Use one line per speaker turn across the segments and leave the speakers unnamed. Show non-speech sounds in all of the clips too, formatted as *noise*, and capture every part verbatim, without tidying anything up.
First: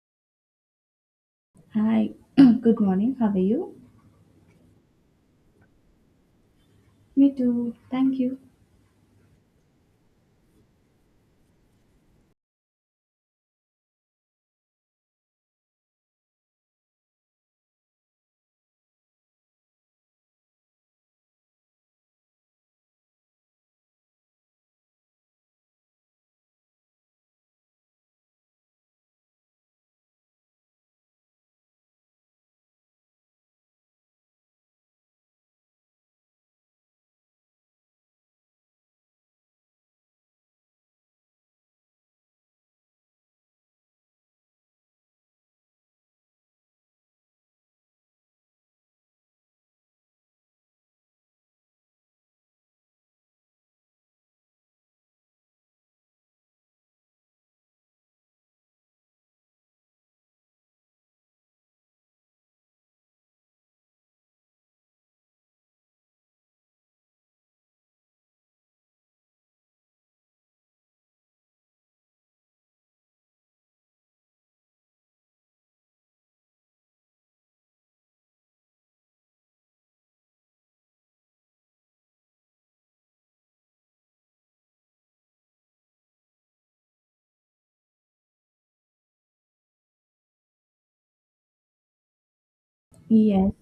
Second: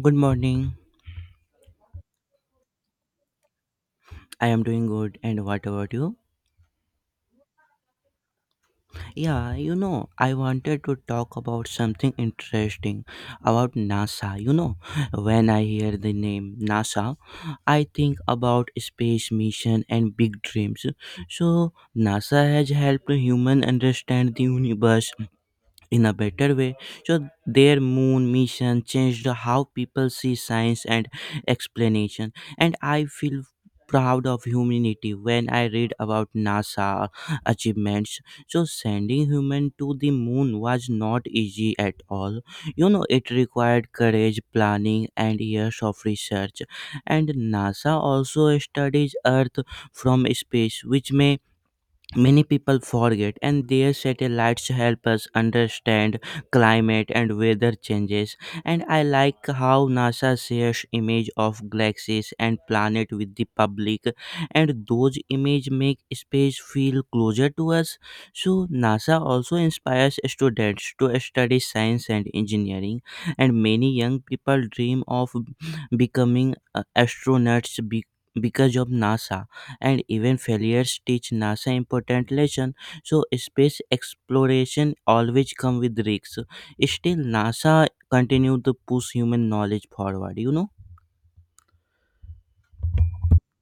Good morning.
Hi, *clears throat* good morning. How are you?
I am doing good. And what about you?
Me too. Thank you.
Yeah, you know, I wanted to talk about something interesting about NASA. You know, when I hear the name NASA, I think about space mission and big dreams. So, NASA has helped human understand the universe in a better way. So their moon mission changed how people see science and explanation. And I feel proud of humanity when I read about NASA achievements. So sending human to the moon was not easy at all. You know it required courage, planning and years of research. And NASA also studies Earth from space, which may Many people forget, and their satellites help us understand climate and weather changes. And I like how NASA shares images of galaxies and planets with the public, and those images make space feel closer to us. So NASA also inspires students to study science and engineering, and many young people dream of becoming uh, astronauts be- because of NASA and even failures teach NASA important lessons. So space exploration always come with risks. Still, NASA continue to push human knowledge forward. You know?
Yes,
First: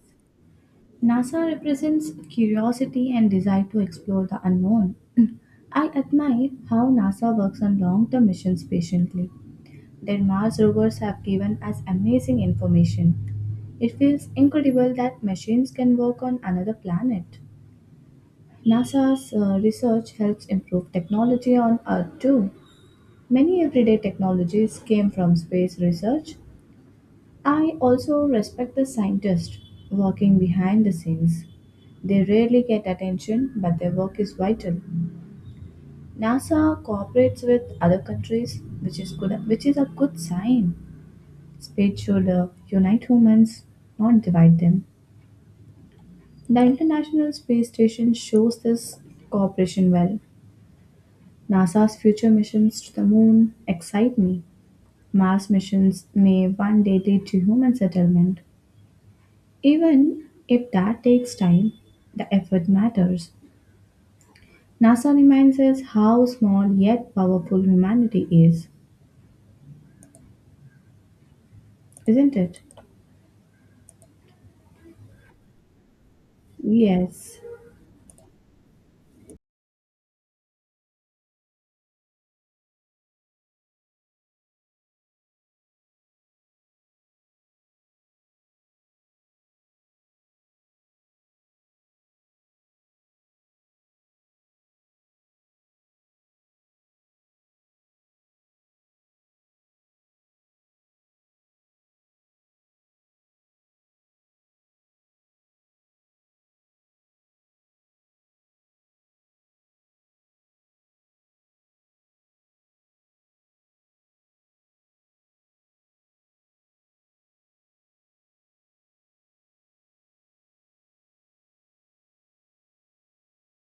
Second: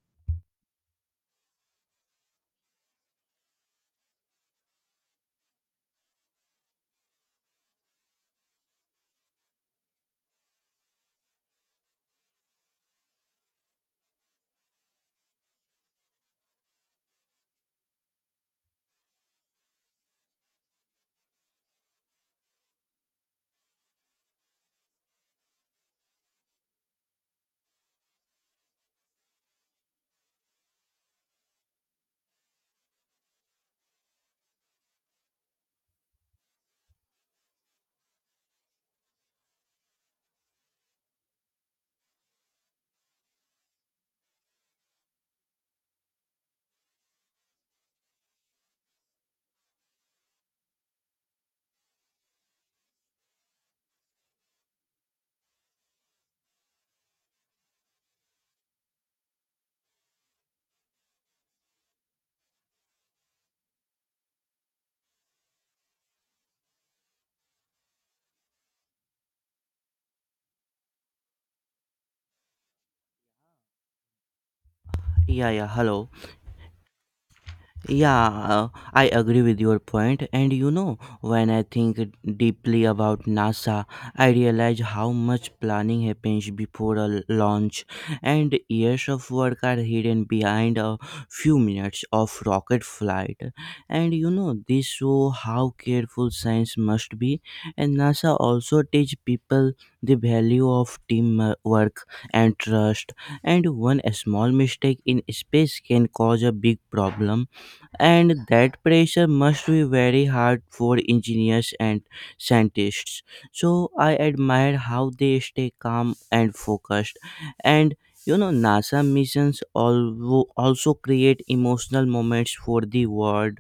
NASA represents curiosity and desire to explore the unknown. *clears throat* I admire how NASA works on long term missions patiently. Their Mars rovers have given us amazing information. It feels incredible that machines can work on another planet. NASA's uh, research helps improve technology on Earth too. Many everyday technologies came from space research. I also respect the scientists working behind the scenes. They rarely get attention, but their work is vital. NASA cooperates with other countries, which is good, which is a good sign. Space should uh, unite humans, not divide them. The International Space Station shows this cooperation well. NASA's future missions to the moon excite me. Mars missions may one day lead to human settlement. Even if that takes time, the effort matters. NASA reminds us how small yet powerful humanity is, isn't it?
Yeah, yeah. Hello.
Yes,
Yeah, uh, I agree with your point. And you know, when I think deeply about NASA, I realize how much planning happens before a launch, and years of work are hidden behind a few minutes of rocket flight. And you know, this show how careful science must be. And NASA also teach people the value of teamwork and trust. And one small mistake in space can cause a big problem, and that pressure must be very hard for engineers and scientists. So I admire how they stay calm and focused. And you know, NASA missions al- also create emotional moments for the world,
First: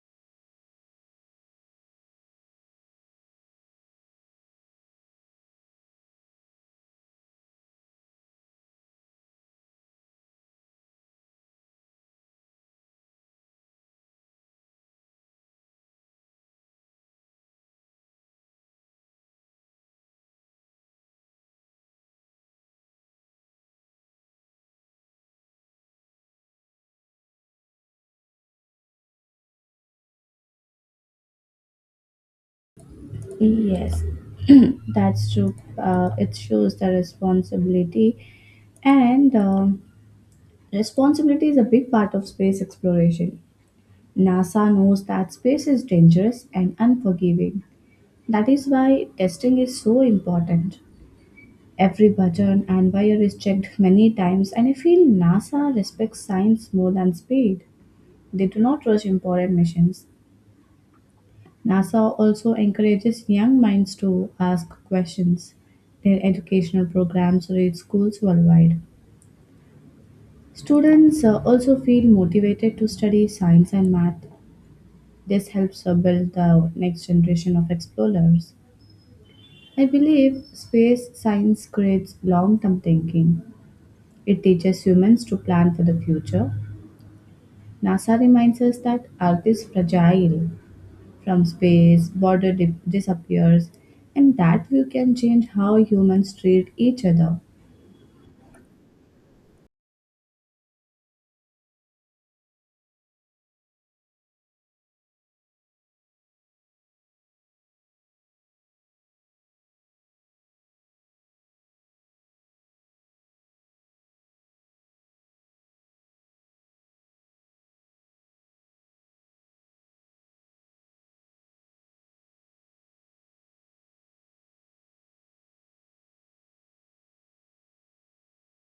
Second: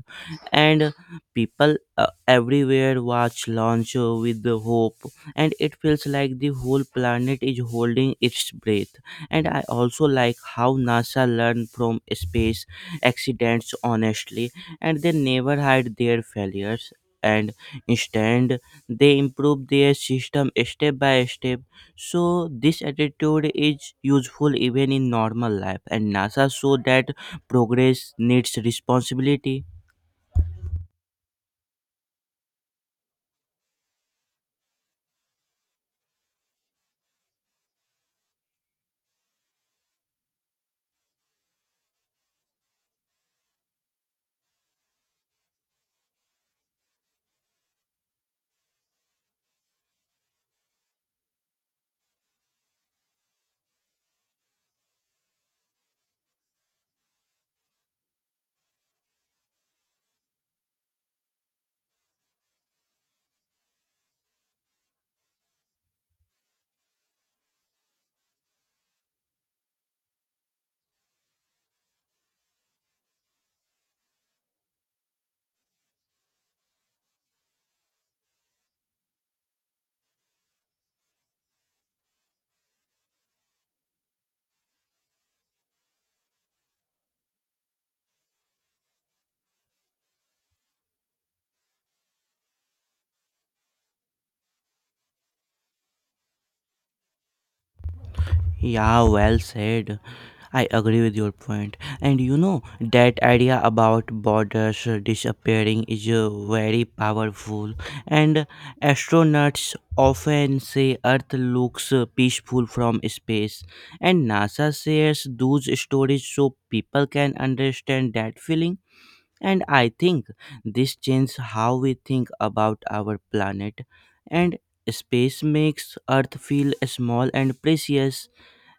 and people uh, everywhere watch launch uh, with the hope, and it feels like the whole planet is holding its breath. And I also like how NASA learned from space accidents honestly, and they never hide their failures, and instead they improve their system step by step. So this attitude is useful even in normal life, and NASA show that progress needs responsibility.
yes, *clears throat* that's true. Uh, it shows the responsibility, and um responsibility is a big part of space exploration. NASA knows that space is dangerous and unforgiving. That is why testing is so important. Every button and wire is checked many times, and I feel NASA respects science more than speed. They do not rush important missions. NASA also encourages young minds to ask questions. Their educational programs reach schools worldwide. Students uh, also feel motivated to study science and math. This helps uh, build the next generation of explorers. I believe space science creates long term thinking. It teaches humans to plan for the future. NASA reminds us that Earth is fragile. From space, border di- disappears, and that view can change how humans treat each other.
Yeah, well said. I agree with your point. And you know, that idea about borders disappearing is uh, very powerful. And astronauts often say Earth looks uh, peaceful from space. And NASA shares those stories so people can understand that feeling. And I think this changes how we think about our planet. And space makes Earth feel small and precious.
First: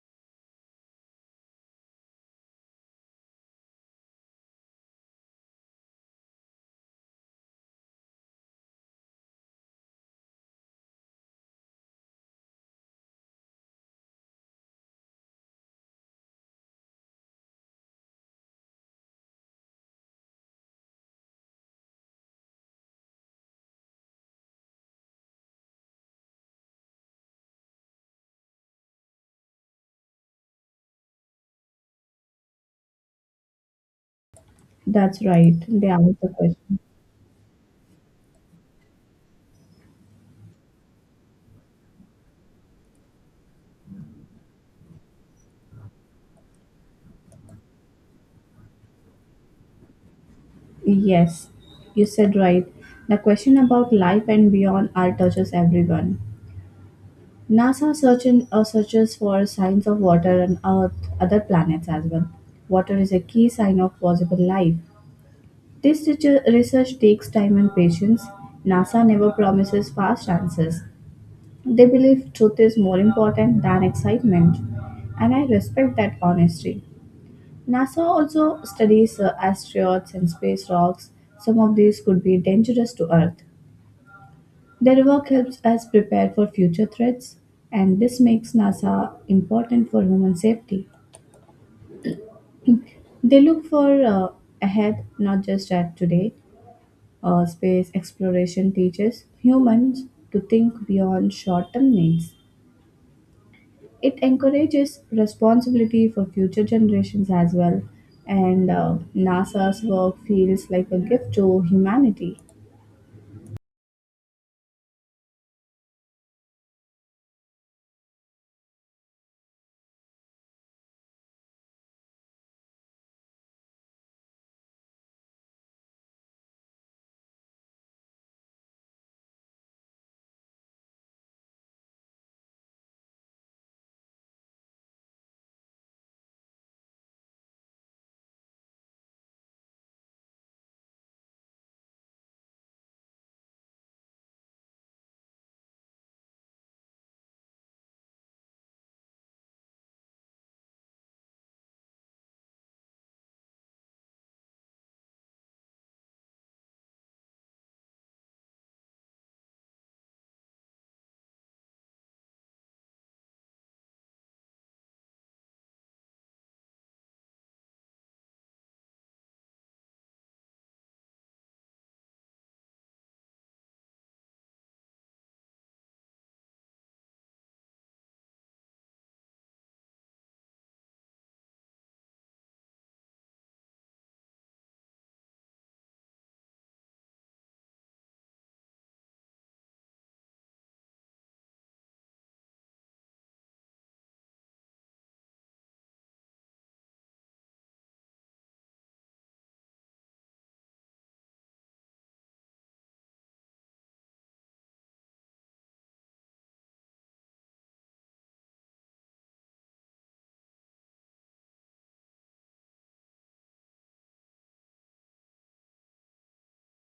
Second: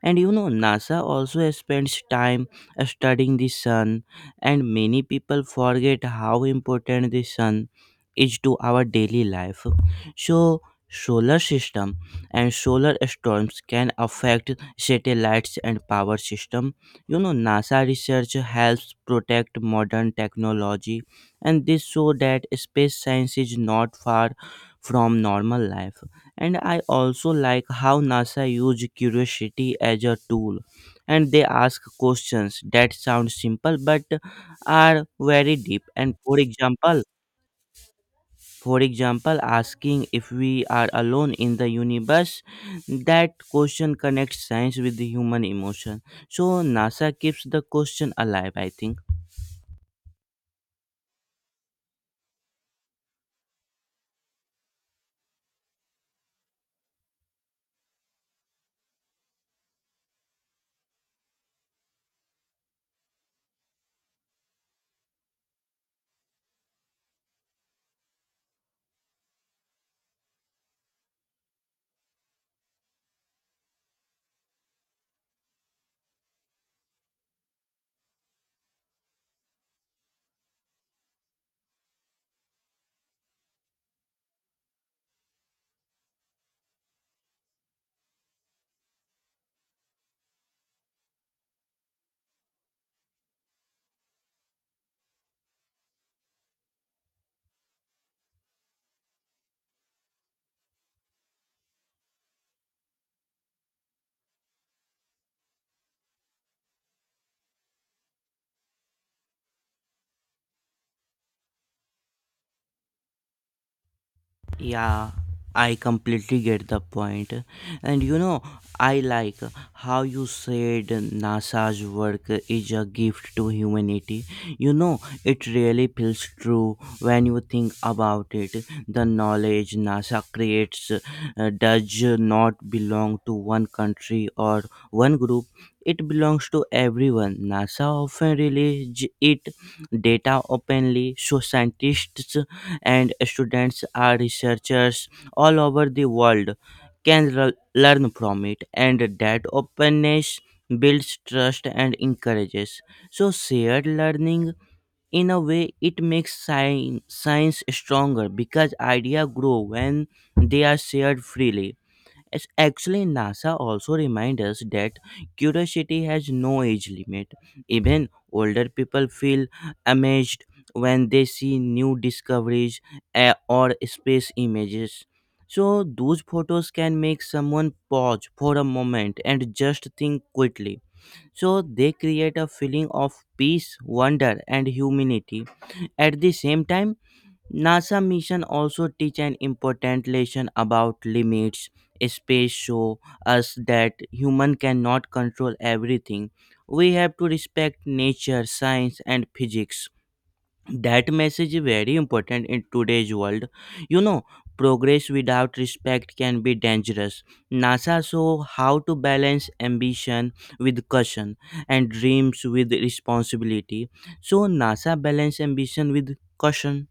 And you know, NASA also spends time studying the sun, and many people forget how important the sun is to our daily life. So, solar system and solar storms can affect satellites and power system. You know, NASA research helps protect modern technology, and this show that space science is not far from normal life. And I also like how NASA used curiosity as a tool, and they ask questions that sound simple but are
That's right.
very deep.
They
And
asked the
for
question.
example, for example, asking if we are alone in the universe, that question connects science with the human emotion. So NASA keeps the question alive, I think.
Yes, you said right. The question about life and beyond Earth touches everyone. NASA searching, uh, searches for signs of water on Earth, other planets as well. Water is a key sign of possible life. This research research takes time and patience. NASA never promises fast answers. They believe truth is more important than excitement, and I respect that honesty. NASA also studies uh, asteroids and space rocks. Some of these could be dangerous to Earth. Their work helps us prepare for future threats, and this makes NASA important for human safety. They look for uh, ahead, not just at today. Uh, space exploration teaches humans to think beyond short term needs. It encourages responsibility for future generations as well, and uh, NASA's work feels like a gift to humanity.
Yeah, I completely get the point. And you know, I like how you said NASA's work is a gift to humanity. You know, it really feels true when you think about it. The knowledge NASA creates uh, does not belong to one country or one group. It belongs to everyone. NASA often releases it data openly so scientists and students are researchers all over the world can l- learn from it, and that openness builds trust and encourages so shared learning. In a way it makes science, science stronger because ideas grow when they are shared freely. Yes, actually, NASA also reminds us that curiosity has no age limit. Even older people feel amazed when they see new discoveries, eh, or space images. So, those photos can make someone pause for a moment and just think quickly. So, they create a feeling of peace, wonder, and humanity. At the same time, NASA mission also teach an important lesson about limits. Space show us that human cannot control everything. We have to respect nature, science and physics. That message is very important in today's world. You know, progress without respect can be dangerous. NASA show how to balance ambition with caution and dreams with responsibility. So NASA balance ambition with caution.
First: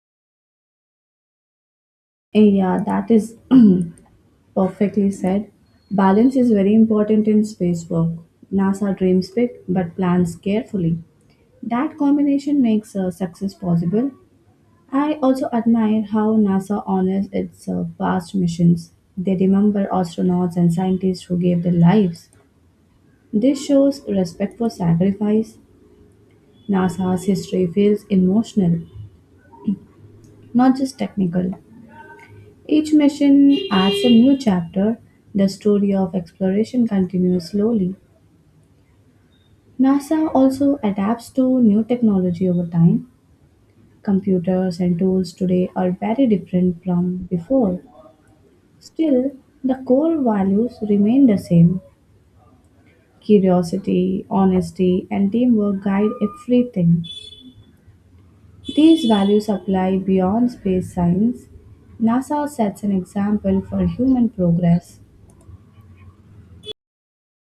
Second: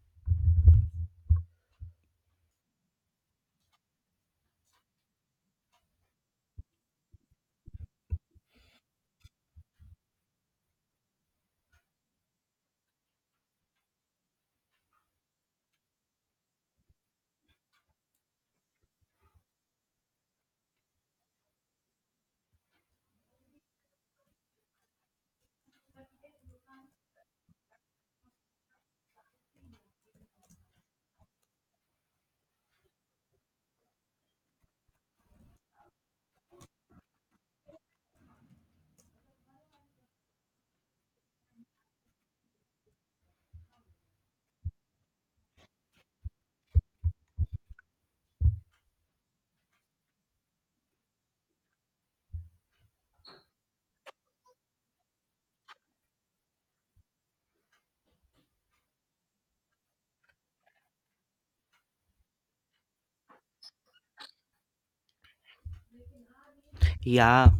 Yeah, that is *clears throat* perfectly said. Balance is very important in space work. NASA dreams big but plans carefully. That combination makes uh, success possible. I also admire how NASA honors its uh, past missions. They remember astronauts and scientists who gave their lives. This shows respect for sacrifice. NASA's history feels emotional, not just technical. Each mission adds a new chapter. The story of exploration continues slowly. NASA also adapts to new technology over time. Computers and tools today are very different from before. Still, the core values remain the same. Curiosity, honesty, and teamwork guide everything. These values apply beyond space science. NASA sets an example for human progress.
Yeah,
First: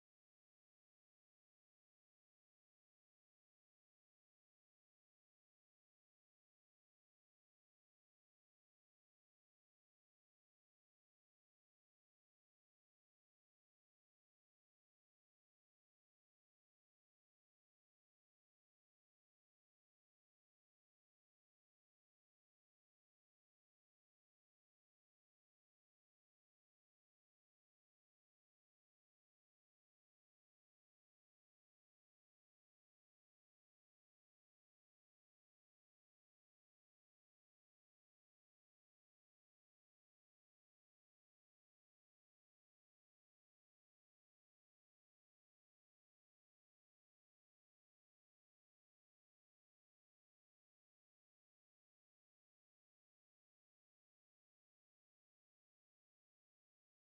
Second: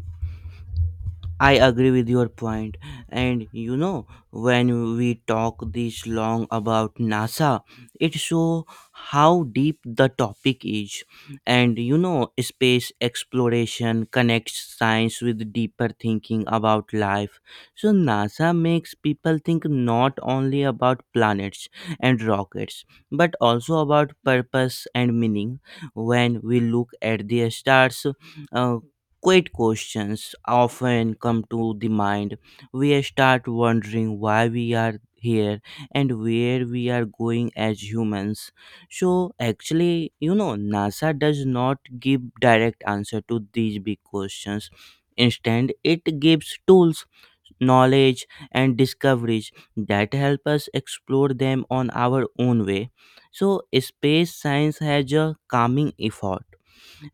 I agree with your point. And you know, when we talk this long about NASA, it shows how deep the topic is. And you know, space exploration connects science with deeper thinking about life. So, NASA makes people think not only about planets and rockets, but also about purpose and meaning. When we look at the stars, uh, quiet questions often come to the mind. We start wondering why we are here and where we are going as humans. So, actually, you know, NASA does not give direct answer to these big questions. Instead, it gives tools, knowledge, and discoveries that help us explore them on our own way. So, space science has a calming effect,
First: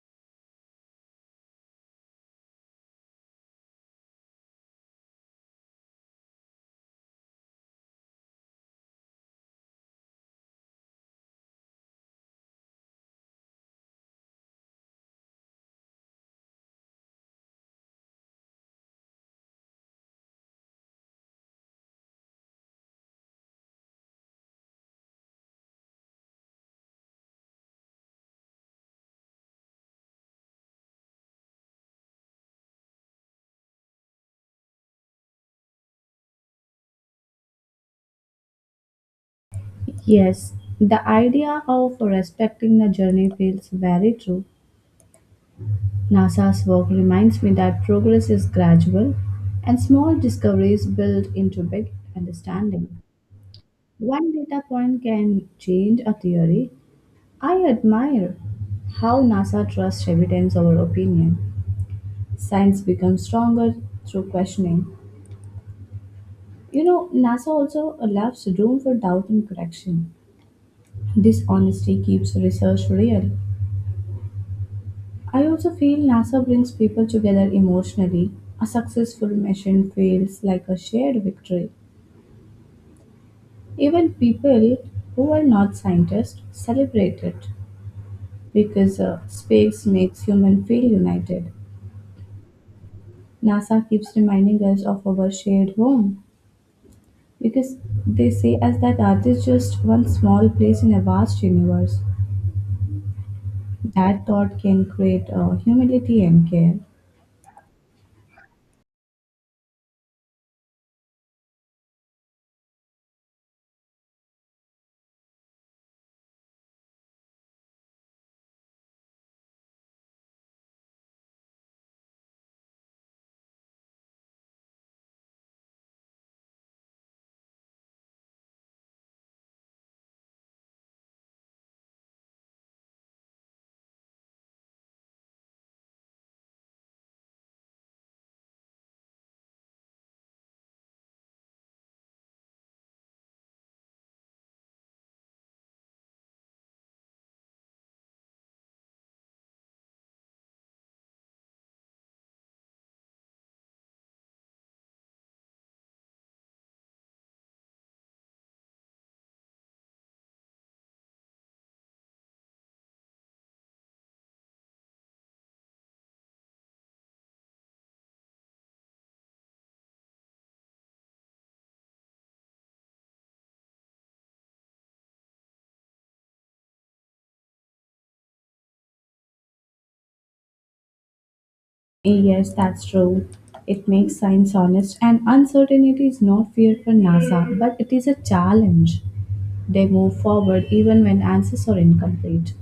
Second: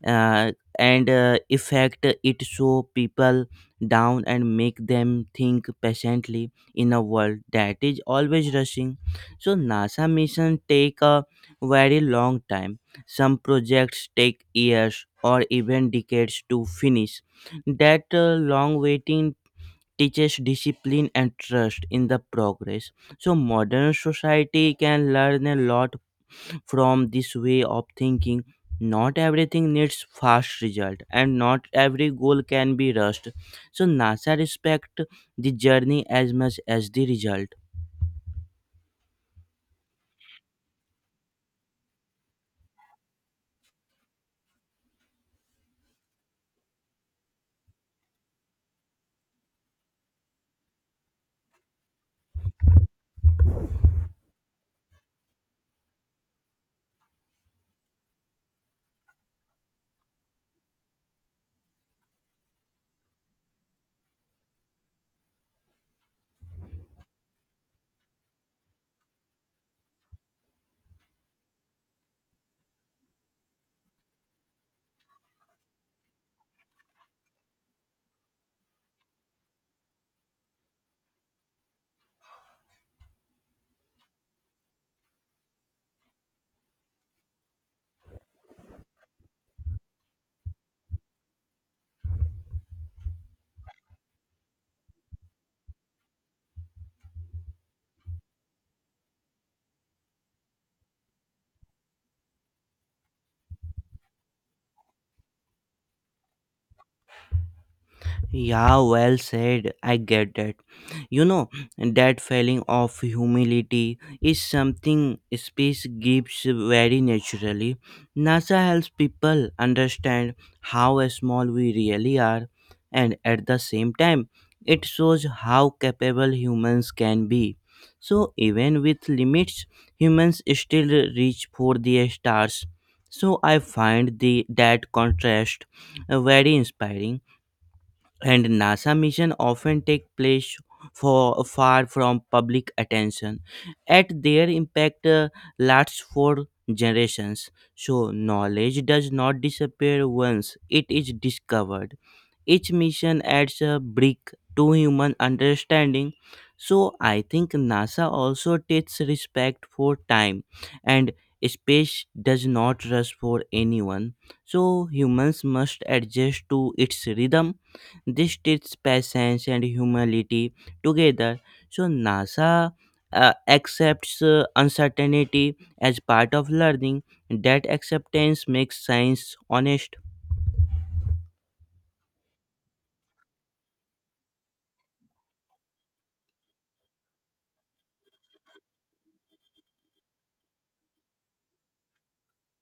uh, and uh, effect it show people down and make them think patiently in a world that is always rushing. So NASA mission take a very long time. Some projects take years or even decades to finish. That uh, long waiting teaches discipline and trust in the progress. So modern society can learn a lot from this way of thinking. Not everything needs fast result and not every goal can be rushed. So NASA respect the journey as much as the result.
Yes, the idea of respecting the journey feels very true. NASA's work reminds me that progress is gradual and small discoveries build into big understanding. One data point can change a theory. I admire how NASA trusts evidence over opinion. Science becomes stronger through questioning. You know, NASA also allows room for doubt and correction. This honesty keeps research real. I also feel NASA brings people together emotionally. A successful mission feels like a shared victory. Even people who are not scientists celebrate it because uh, space makes humans feel united. NASA keeps reminding us of our shared home because they say us that Earth is just one small place in a vast universe. That thought can create uh, humility and care.
Yeah, well said. I get that. You know, that feeling of humility is something space gives very naturally. NASA helps people understand how small we really are, and at the same time, it shows how capable humans can be. So, even with limits, humans still reach for the stars. So, I find the, that contrast uh, very inspiring. And NASA mission often take place for far from public attention, yet their impact uh, lasts for generations. So knowledge does not disappear once it is discovered. Each mission adds a brick to human understanding. So I think NASA also takes respect for time, and space does not rush for anyone. So humans must adjust to its rhythm. This teaches patience and humility together. So NASA uh, accepts uh, uncertainty as part of learning. That acceptance makes science honest.
Yes, that's true. It makes science honest, and uncertainty is not fear for NASA, but it is a challenge. They move forward even when answers are incomplete.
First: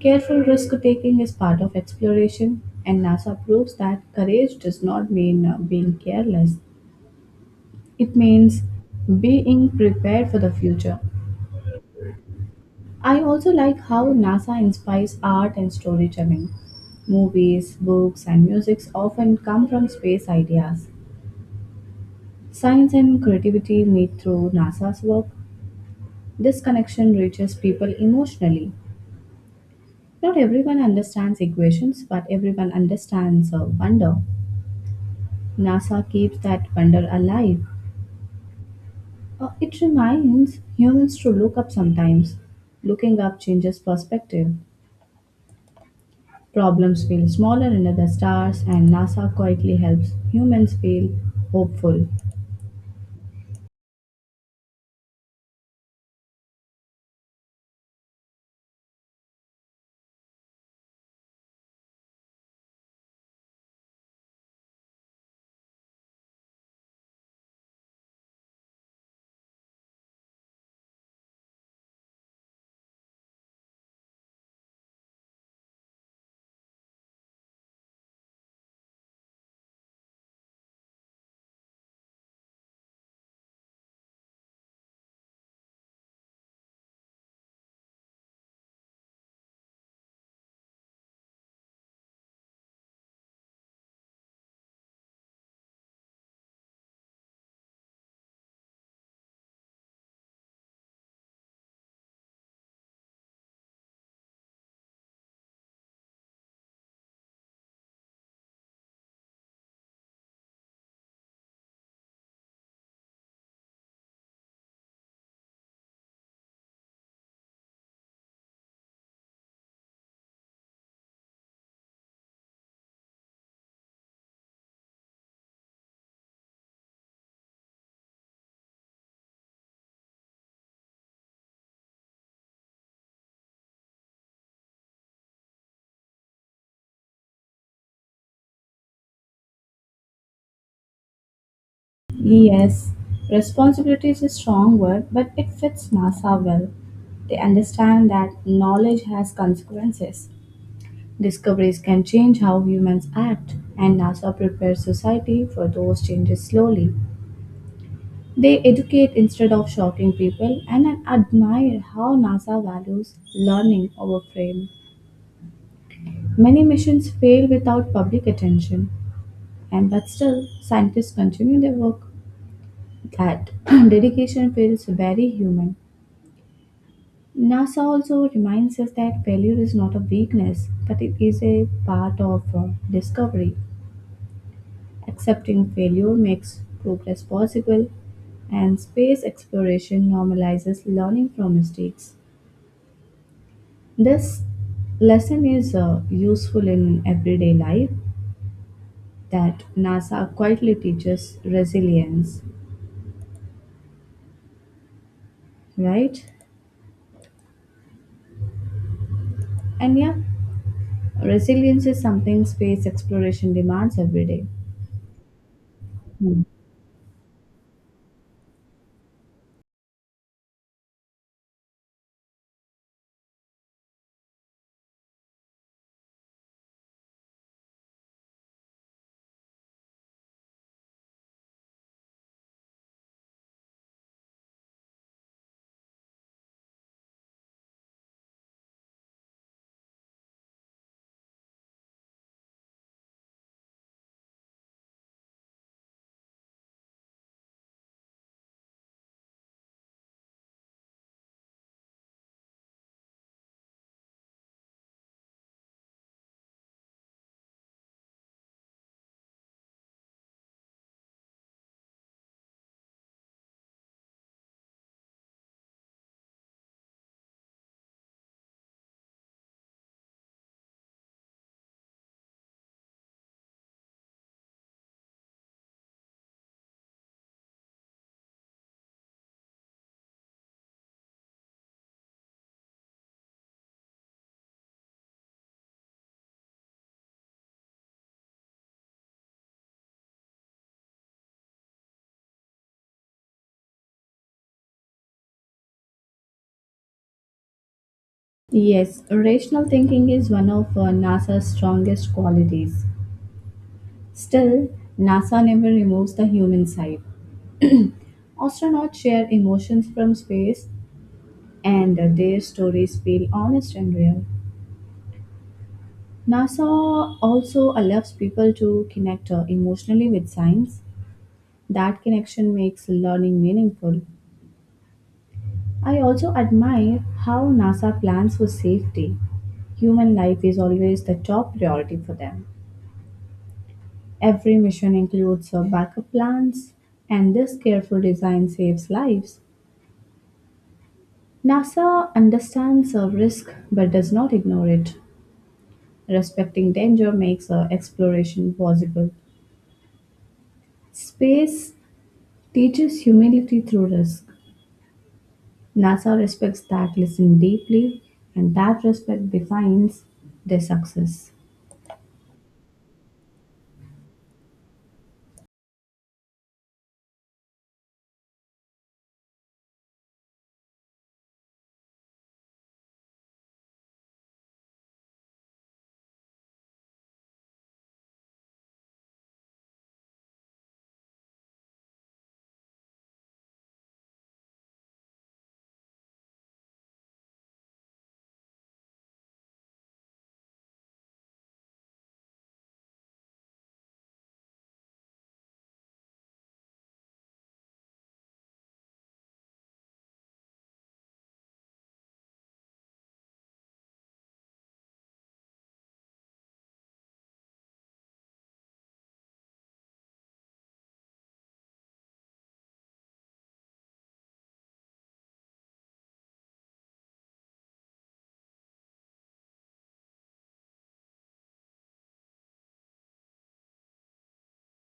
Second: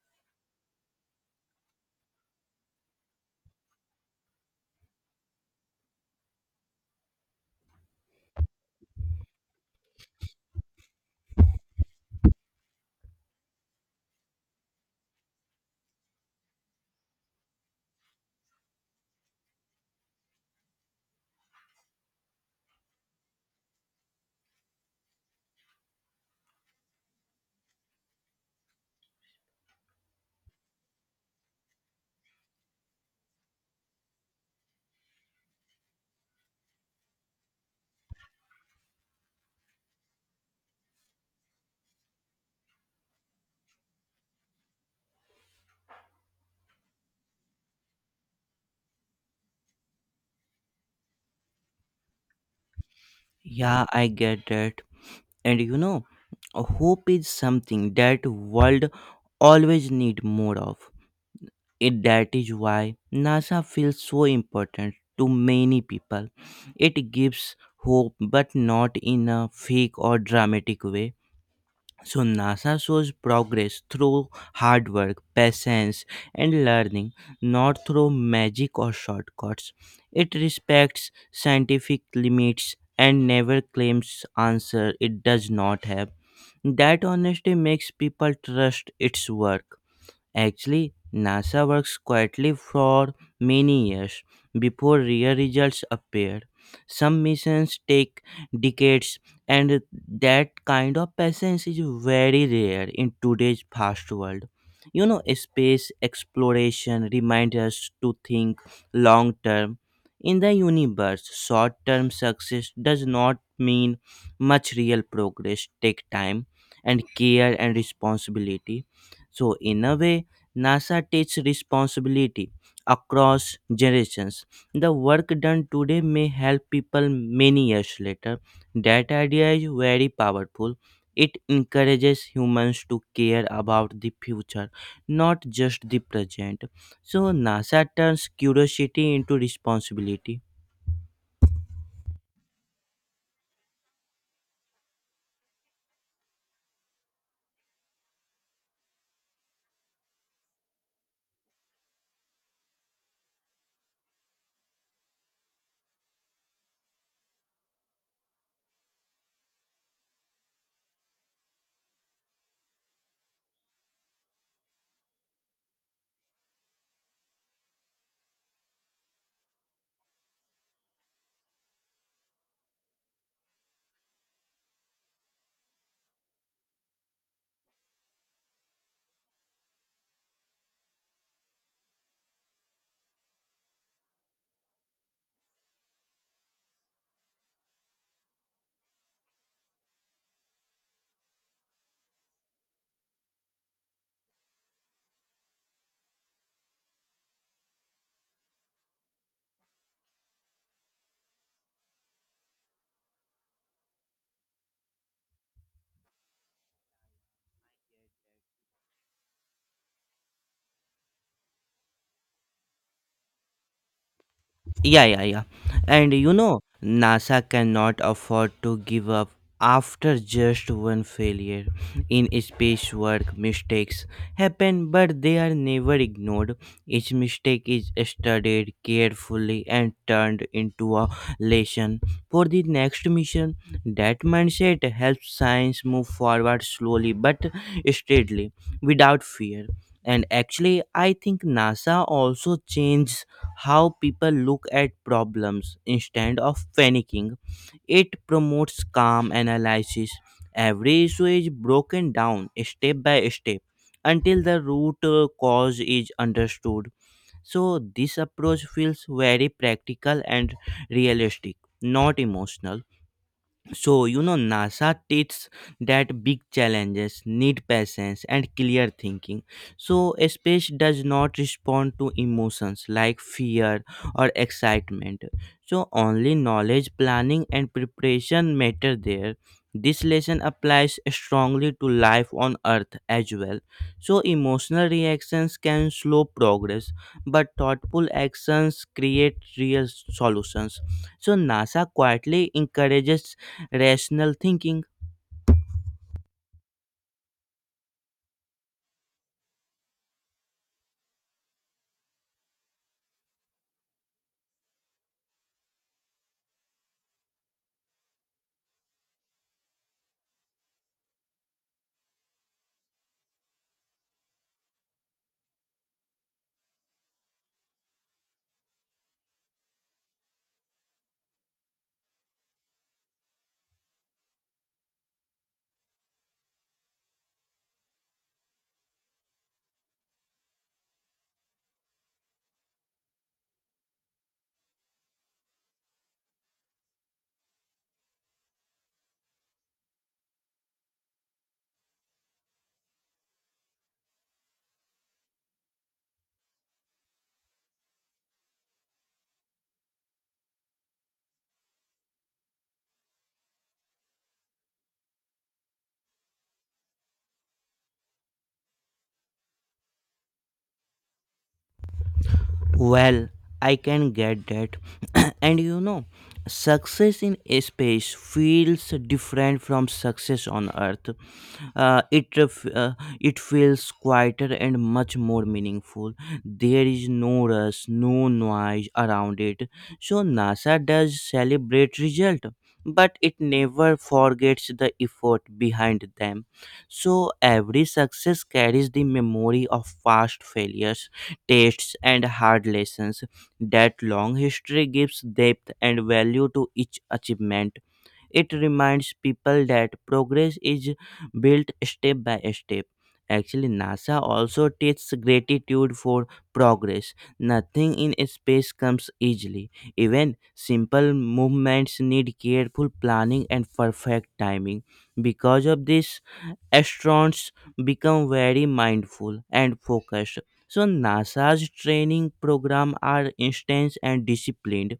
Careful risk taking is part of exploration, and NASA proves that courage does not mean uh, being careless. It means being prepared for the future. I also like how NASA inspires art and storytelling. Movies, books, and musics often come from space ideas. Science and creativity meet through NASA's work. This connection reaches people emotionally. Not everyone understands equations, but everyone understands uh, wonder. NASA keeps that wonder alive. Uh, it reminds humans to look up sometimes. Looking up changes perspective. Problems feel smaller in other stars, and NASA quietly helps humans feel hopeful.
Yeah, I get that. And you know, hope is something that world always need more of. It that is why NASA feels so important to many people. It gives hope but not in a fake or dramatic way. So NASA shows progress through hard work, patience, and learning, not through magic or shortcuts. It respects scientific limits and never claims answer it does not have. That honesty makes people trust its work. Actually, NASA works quietly for many years before real results appear. Some missions take decades, and that kind of patience is very rare in today's fast world. You know, space exploration reminds us to think long term. In the universe, short term success does not mean much. Real progress, take time and care and responsibility. So, in a way, NASA takes responsibility across generations. The work done today may help people many years later. That idea is very powerful. It encourages humans to care about the future, not just the present. So, NASA turns curiosity into responsibility.
Yes, responsibility is a strong word, but it fits NASA well. They understand that knowledge has consequences. Discoveries can change how humans act, and NASA prepares society for those changes slowly. They educate instead of shocking people, and I admire how NASA values learning over fame. Many missions fail without public attention. And but still, scientists continue their work. That *clears throat* dedication feels very human. NASA also reminds us that failure is not a weakness, but it is a part of uh, discovery. Accepting failure makes progress possible, and space exploration normalizes learning from mistakes. This lesson is uh, useful in everyday life that NASA quietly teaches resilience, right? And yeah, resilience is something space exploration demands every day.
Yeah, yeah, yeah. And you
Hmm.
know, NASA cannot afford to give up after just one failure. In space work, mistakes happen, but they are never ignored. Each mistake is studied carefully and turned into a lesson for the next mission. That mindset helps science move forward slowly but steadily without fear. And actually, I think NASA also changed how people look at problems instead of panicking. It promotes calm analysis. Every issue is broken down step by step until the root uh, cause is understood. So, this approach feels very practical and realistic, not emotional. So, you know, NASA teaches that big challenges need patience and clear thinking. So, space does not respond to emotions like fear or excitement. So, only knowledge, planning, and preparation matter there. This lesson applies strongly to life on Earth as well. So, emotional reactions can slow progress, but thoughtful actions create real solutions. So NASA quietly encourages rational thinking.
Yes, rational thinking is one of uh, NASA's strongest qualities. Still, NASA never removes the human side. Astronauts share emotions from space, and uh, their stories feel honest and real. NASA also allows people to connect uh, emotionally with science. That connection makes learning meaningful. I also admire how NASA plans for safety. Human life is always the top priority for them. Every mission includes uh, backup plans, and this careful design saves lives. NASA understands a risk but does not ignore it. Respecting danger makes uh, exploration possible. Space teaches humility through risk. NASA respects that listen deeply, and that respect defines their success.
Well, I can get that. *clears throat* And you know, success in space feels different from success on earth. uh, it ref- uh, it feels quieter and much more meaningful. There is no rush, no noise around it. So NASA does celebrate result, but it never forgets the effort behind them. So every success carries the memory of past failures, tastes, and hard lessons. That long history gives depth and value to each achievement. It reminds people that progress is built step by step. Actually, NASA also teaches gratitude for progress. Nothing in space comes easily. Even simple movements need careful planning and perfect timing. Because of this, astronauts become very mindful and focused. So NASA's training program are intense and disciplined,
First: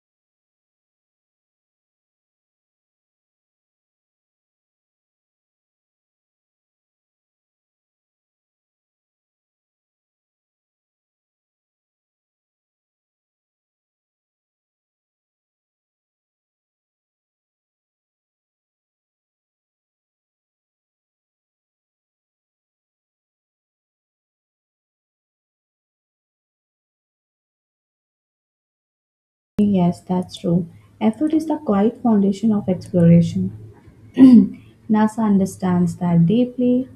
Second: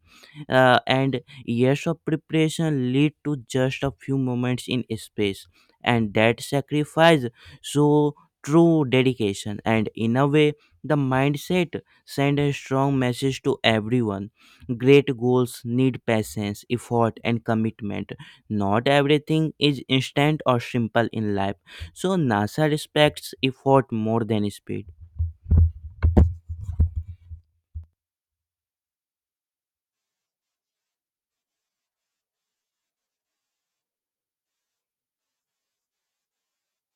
uh, and years of preparation lead to just a few moments in space, and that sacrifice, so true dedication, and in a way the mindset send a strong message to everyone. Great goals need patience, effort, and commitment. Not everything is instant or simple in life. So NASA respects effort more than speed.
Yes, that's true. Effort is the quiet foundation of exploration. NASA understands that deeply.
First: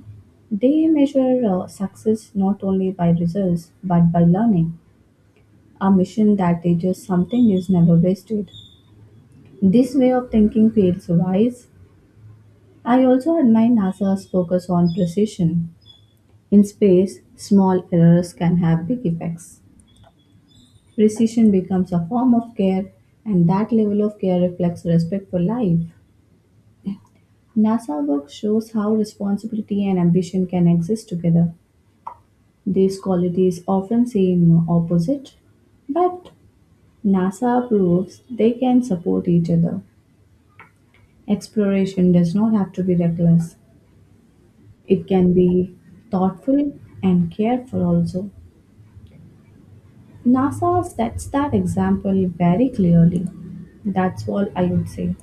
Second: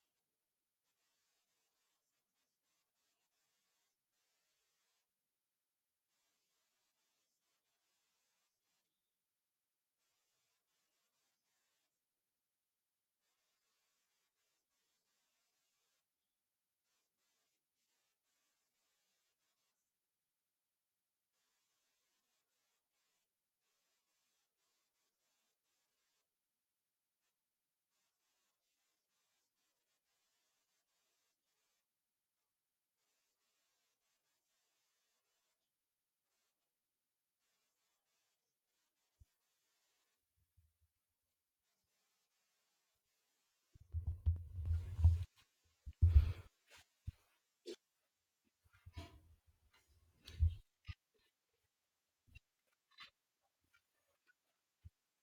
They measure uh, success not only by results but by learning. A mission that teaches something is never wasted. This way of thinking feels wise. I also admire NASA's focus on precision. In space, small errors can have big effects. Precision becomes a form of care, and that level of care reflects respect for life. NASA work shows how responsibility and ambition can exist together. These qualities often seem opposite, but NASA proves they can support each other. Exploration does not have to be reckless, it can be thoughtful and careful also. NASA sets that example very clearly. That's all I would say.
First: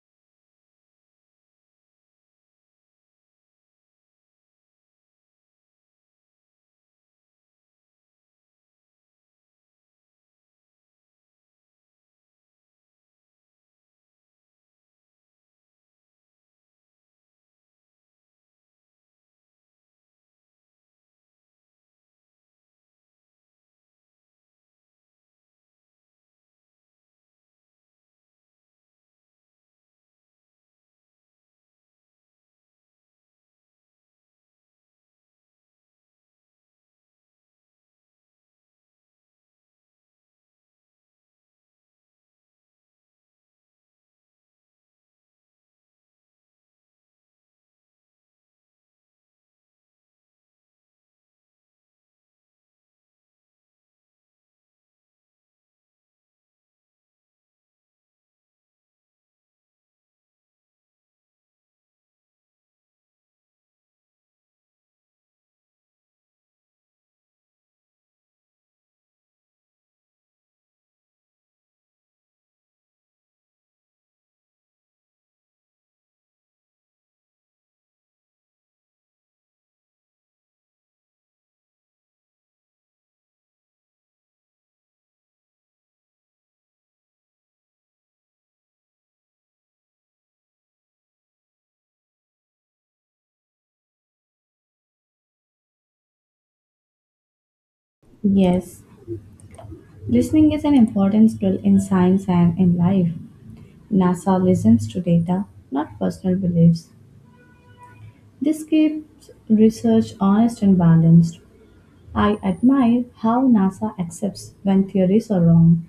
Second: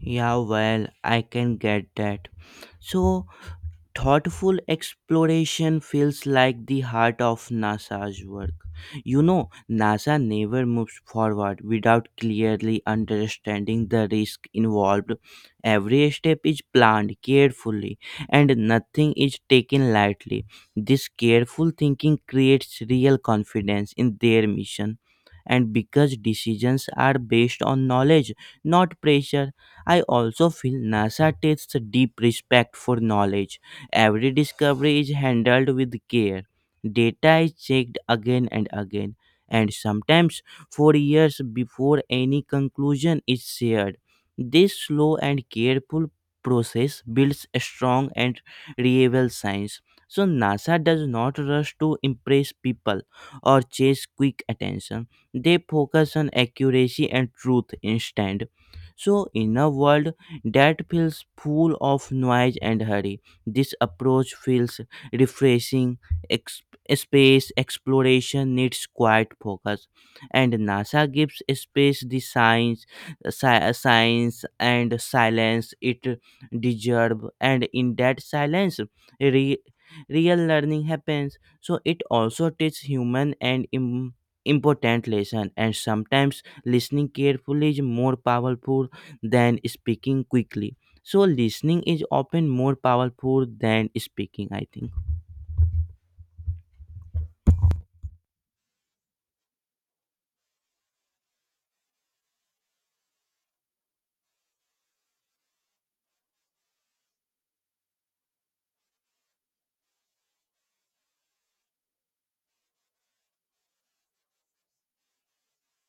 Yeah, well, I can get that. So thoughtful exploration feels like the heart of NASA's work. You know, NASA never moves forward without clearly understanding the risk involved. Every step is planned carefully and nothing is taken lightly. This careful thinking creates real confidence in their mission. And because decisions are based on knowledge, not pressure, I also feel NASA takes a deep respect for knowledge. Every discovery is handled with care. Data is checked again and again, and sometimes for years before any conclusion is shared. This slow and careful process builds a strong and reliable science. So, NASA does not rush to impress people or chase quick attention. They focus on accuracy and truth instead. So, in a world that feels full of noise and hurry, this approach feels refreshing. Ex- Space exploration needs quiet focus, and NASA gives space the science, sci- science and silence it deserves. And in that silence, re- real learning happens. So it also teaches human and im- important lesson. And sometimes listening carefully is more powerful than speaking quickly. So listening is often more powerful than speaking, I think.
Yes, listening is an important skill in science and in life. NASA listens to data, not personal beliefs. This keeps research honest and balanced. I admire how NASA accepts when theories are wrong.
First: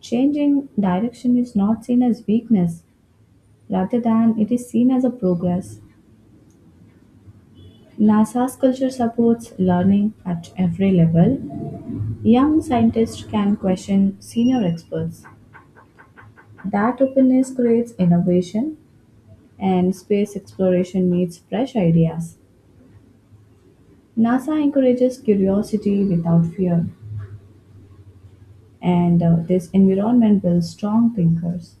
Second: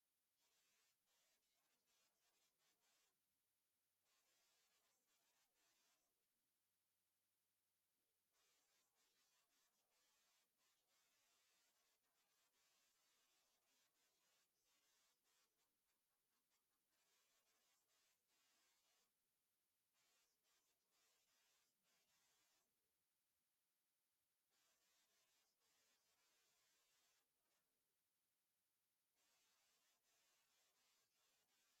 Changing direction is not seen as weakness, rather than it is seen as a progress. NASA's culture supports learning at every level. Young scientists can question senior experts. That openness creates innovation, and space exploration needs fresh ideas. NASA encourages curiosity without fear, and uh, this environment builds strong thinkers.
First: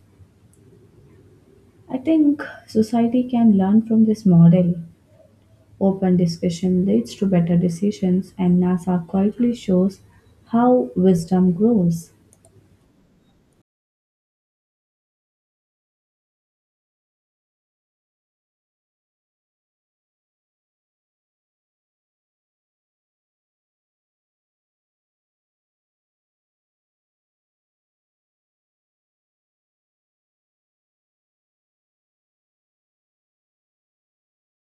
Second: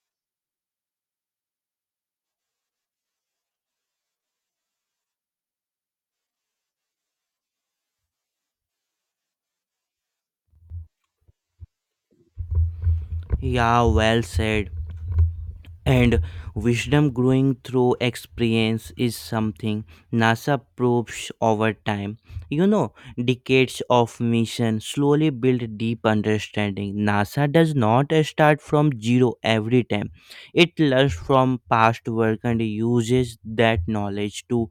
I think society can learn from this model. Open discussion leads to better decisions, and NASA quietly shows how wisdom grows.
Yeah, well said. And wisdom growing through experience is something NASA proves over time. You know, decades of mission slowly build deep understanding. NASA does not start from zero every time. It learns from past work and uses that knowledge to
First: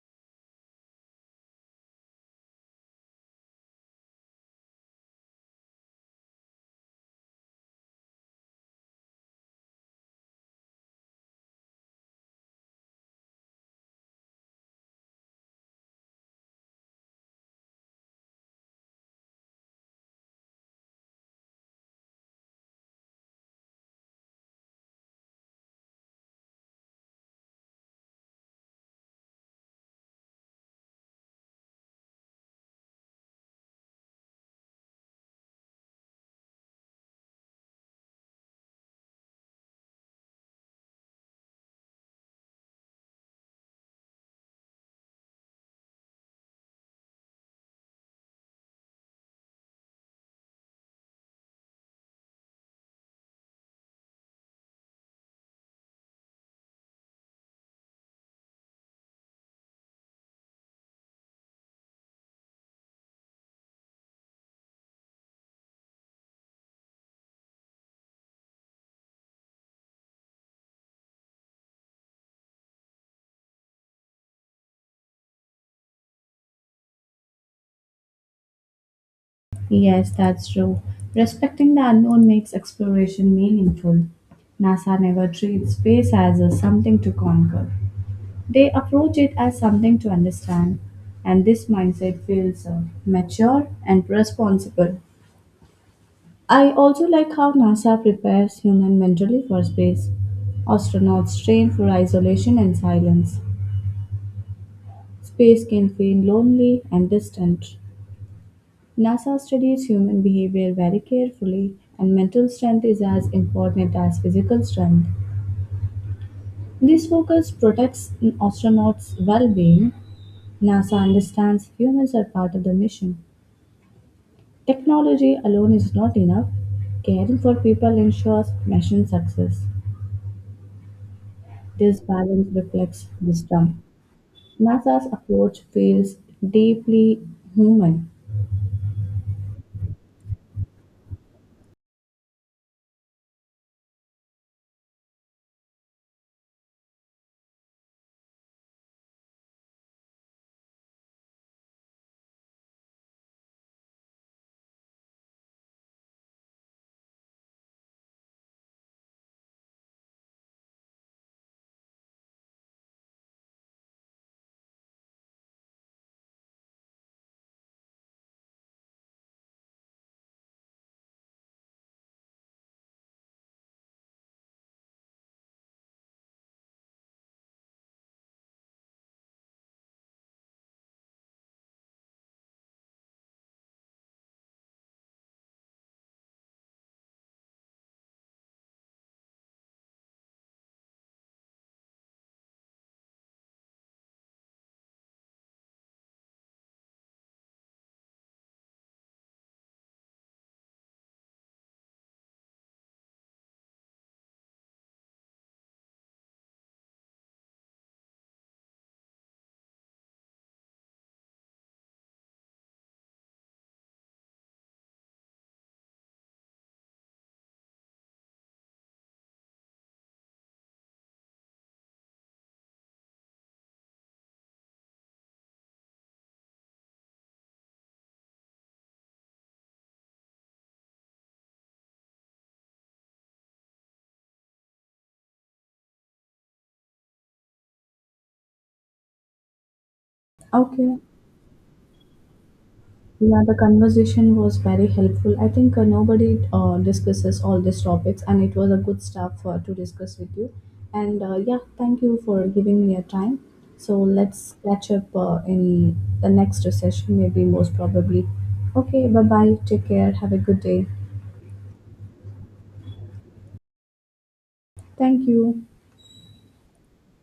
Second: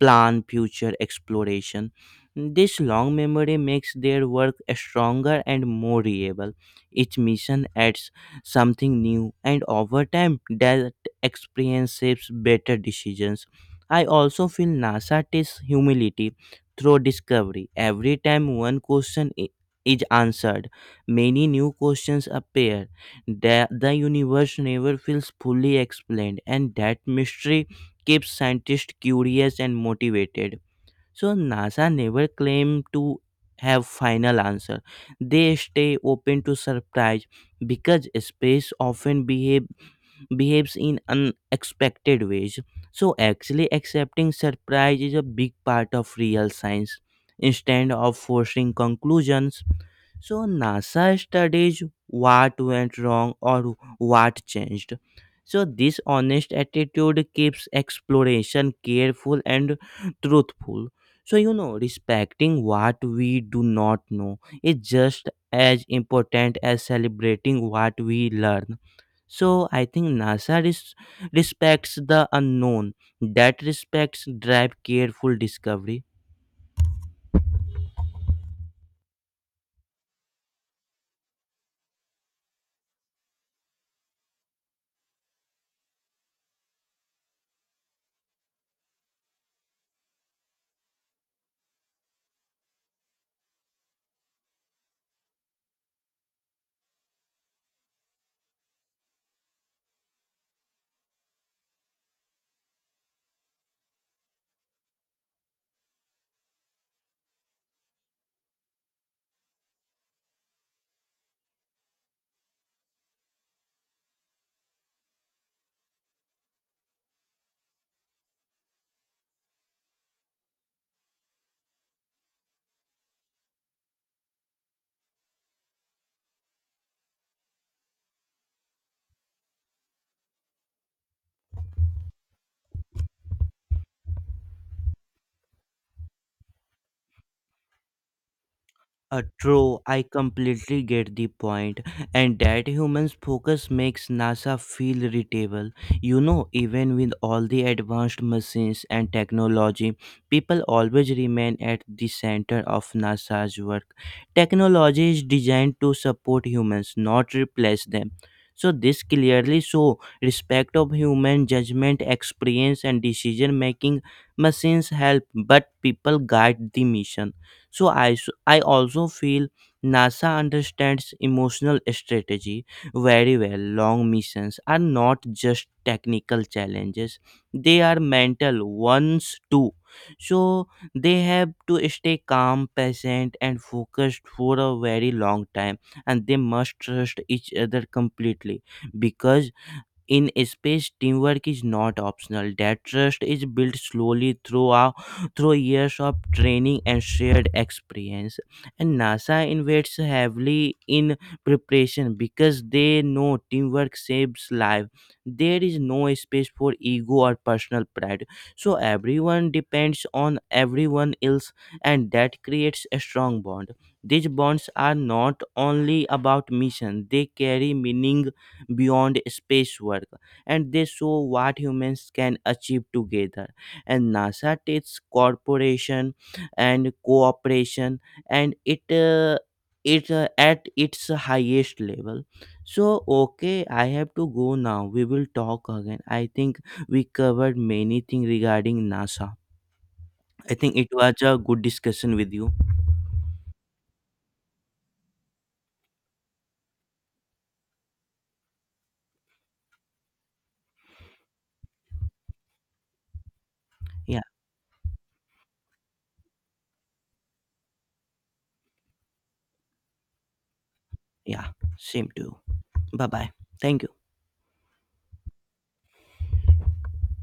plan future exploration. This long memory makes their work stronger and more reliable. Each mission adds something new, and over time, that experience shapes better decisions. I also feel NASA tests humility through discovery. Every time one question i- is answered, many new questions appear. The, the universe never feels fully explained, and that mystery keeps scientists curious and motivated. So NASA never claim to have final answer. They stay open to surprise because space often behave behaves in unexpected ways. So actually, accepting surprise is a big part of real science instead of forcing conclusions. So NASA studies what went wrong or what changed. So this honest attitude keeps exploration careful and truthful. So you know, respecting what we do not know is just as important as celebrating what we learn. So I think NASA res- respects the unknown. That respects drive careful discovery.
Yes, that's true. Respecting the unknown makes exploration meaningful. NASA never treats space as a something to conquer. They approach it as something to understand, and this mindset feels uh, mature and responsible. I also like how NASA prepares human mentally for space. Astronauts train for isolation and silence. Space can feel lonely and distant. NASA studies human behavior very carefully, and mental strength is as important as physical strength. This focus protects an astronauts' well being. NASA understands humans are part of the mission. Technology alone is not enough. Caring for people ensures mission success. This balance reflects wisdom. NASA's approach feels deeply human.
Uh, true, I completely get the point, and that humans' focus makes NASA feel irritable. You know, even with all the advanced machines and technology, people always remain at the center of NASA's work. Technology is designed to support humans, not replace them. So this clearly show respect of human judgment, experience, and decision making. Machines help, but people guide the mission. So i s- I also feel NASA understands emotional strategy very well. Long missions are not just technical challenges, they are mental ones too. So they have to stay calm, patient, and focused for a very long time, and they must trust each other completely, because in space, teamwork is not optional. That trust is built slowly throughout through years of training and shared experience. And NASA invests heavily in preparation because they know teamwork saves life. There is no space for ego or personal pride. So everyone depends on everyone else, and that creates a strong bond. These bonds are not only about mission; they carry meaning beyond space work, and they show what humans can achieve together. And NASA takes corporation and cooperation and it uh, it uh, at its highest level. So okay, I have to go now. We will talk again, I think. We covered many things regarding NASA. I think it
Okay,
was a good discussion with you.
yeah, the conversation was very helpful. I think uh, nobody uh, discusses all these topics, and it was a good stuff uh, to discuss with you. And uh, yeah, thank you for giving me your time. So
Yeah.
let's catch up uh, in the next session, maybe most probably. Okay, bye bye. Take care. Have a good day.
Yeah, same to you. Bye bye. Thank you.
Thank you.